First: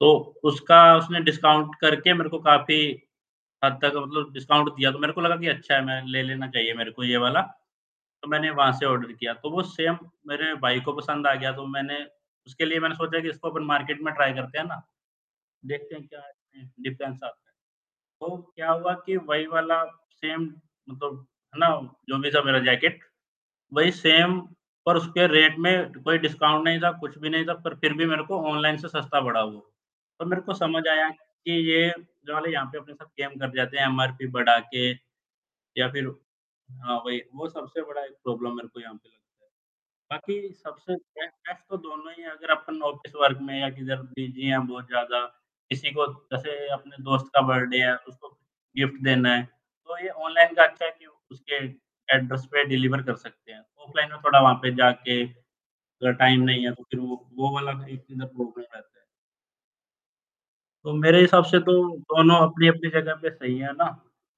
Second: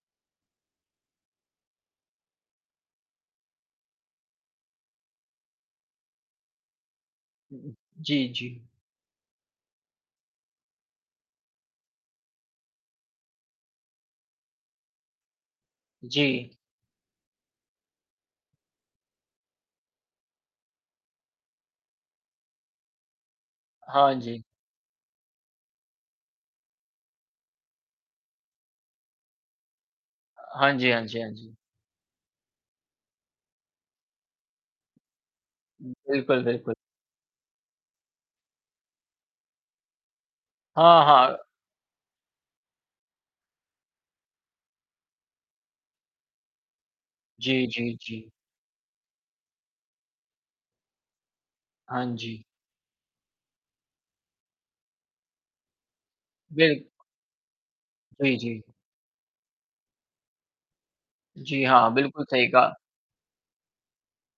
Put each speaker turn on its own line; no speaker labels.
तो उसका उसने डिस्काउंट करके मेरे को काफ़ी हद तक मतलब डिस्काउंट दिया तो मेरे को लगा कि अच्छा है मैं ले लेना चाहिए मेरे को ये वाला।
उ,
तो
जी,
मैंने
जी।
वहाँ से ऑर्डर किया तो वो सेम मेरे भाई को पसंद आ गया तो मैंने उसके लिए मैंने सोचा कि इसको अपन मार्केट में ट्राई करते हैं ना देखते हैं क्या
जी।
डिफरेंस आता है तो क्या हुआ कि वही वाला सेम मतलब है ना जो भी था मेरा जैकेट वही
हाँ
सेम
जी।
पर उसके रेट में कोई डिस्काउंट नहीं था, कुछ भी नहीं था पर फिर भी मेरे को ऑनलाइन से सस्ता पड़ा वो। तब मेरे को
हाँ
समझ
जी, हाँ
आया
जी, हाँ
कि
जी।
ये जो हमें यहाँ पे अपने साथ गेम कर दिए जाते हैं एमआरपी बढ़ा के या
उ,
फिर
बिल्कुल, बिल्कुल।
हाँ, वही वो सबसे बड़ा एक प्रॉब्लम मेरे को यहाँ पे। बाकी सबसे
हाँ,
बेस्ट
हाँ।
बेस्ट तो दोनों ही है अगर अपन ऑफ़िस वर्क में या किधर बिजी है बहुत ज़्यादा किसी को जैसे अपने दोस्त का
जी,
बर्थडे है
जी,
उसको
जी।
गिफ्ट देना है तो ये ऑनलाइन का अच्छा है कि उसके
हाँ जी।
एड्रेस पे डिलीवर कर सकते हैं। ऑफलाइन में थोड़ा वहाँ पे जाके अगर टाइम नहीं है तो
बिल
फिर वो वो वाला में
जी, जी।
[unintelligible] तो मेरे हिसाब से
जी
तो
हाँ, बिल्कुल
दोनों
सही कहा।
अपनी-अपनी जगह पे सही है ना?